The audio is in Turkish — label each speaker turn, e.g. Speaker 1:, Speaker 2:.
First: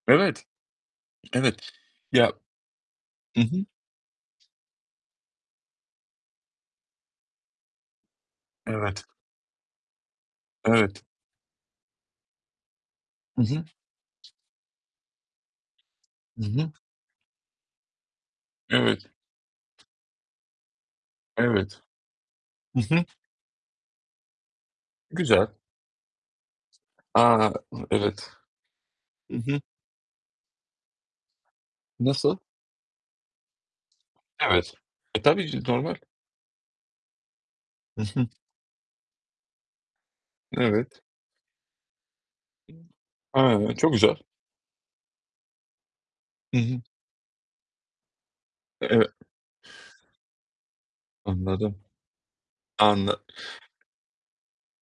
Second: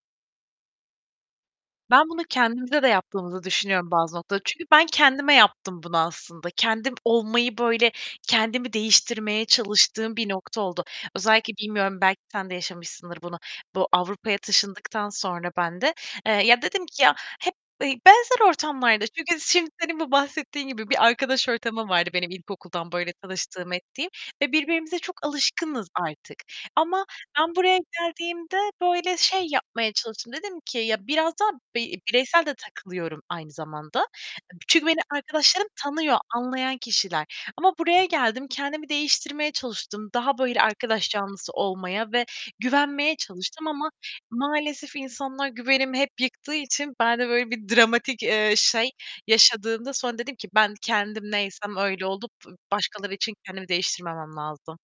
Speaker 1: Evet. Evet.
Speaker 2: Ben bunu
Speaker 1: Ya.
Speaker 2: kendimize de
Speaker 1: Hı
Speaker 2: yaptığımızı
Speaker 1: hı.
Speaker 2: düşünüyorum bazı noktalarda, çünkü ben kendime yaptım bunu aslında. Kendim olmayı böyle kendimi
Speaker 1: Evet.
Speaker 2: değiştirmeye çalıştığım bir nokta oldu.
Speaker 1: Evet.
Speaker 2: Özellikle bilmiyorum belki sen de yaşamışsındır bunu,
Speaker 1: Hı hı.
Speaker 2: bu Avrupa'ya taşındıktan sonra ben de, eee,
Speaker 1: Hı
Speaker 2: ya
Speaker 1: hı.
Speaker 2: dedim ki, ya hep, eee, benzer ortamlarda,
Speaker 1: Evet.
Speaker 2: çünkü şimdi senin bu bahsettiğin gibi bir arkadaş
Speaker 1: Evet.
Speaker 2: ortamım vardı benim
Speaker 1: Hı
Speaker 2: ilkokuldan
Speaker 1: hı.
Speaker 2: böyle tanıştığım ettiğim ve birbirimize çok
Speaker 1: Güzel.
Speaker 2: alışkınız artık ama
Speaker 1: A,
Speaker 2: ben buraya
Speaker 1: evet.
Speaker 2: geldiğimde böyle
Speaker 1: Hı
Speaker 2: şey
Speaker 1: hı.
Speaker 2: yapmaya çalıştım. Dedim ki ya, biraz da bi
Speaker 1: Nasıl?
Speaker 2: bireysel de takılıyorum aynı zamanda.
Speaker 1: Evet.
Speaker 2: Çünkü beni
Speaker 1: Eee, tabii
Speaker 2: arkadaşlarım
Speaker 1: normal.
Speaker 2: tanıyor, anlayan kişiler ama
Speaker 1: Hı
Speaker 2: buraya
Speaker 1: hı.
Speaker 2: geldim, kendimi değiştirmeye çalıştım. Daha böyle
Speaker 1: Evet.
Speaker 2: arkadaş canlısı olmaya ve güvenmeye çalıştım
Speaker 1: He,
Speaker 2: ama
Speaker 1: çok güzel.
Speaker 2: maalesef insanlar güvenimi hep yıktığı
Speaker 1: Hı hı.
Speaker 2: için ben de böyle bir dramatik, eee, şey,
Speaker 1: Eee
Speaker 2: yaşadığımda sonra dedim ki ben kendim neysem
Speaker 1: Anladım.
Speaker 2: öyle olup başkaları
Speaker 1: Anla
Speaker 2: için kendimi değiştirmemem lazım.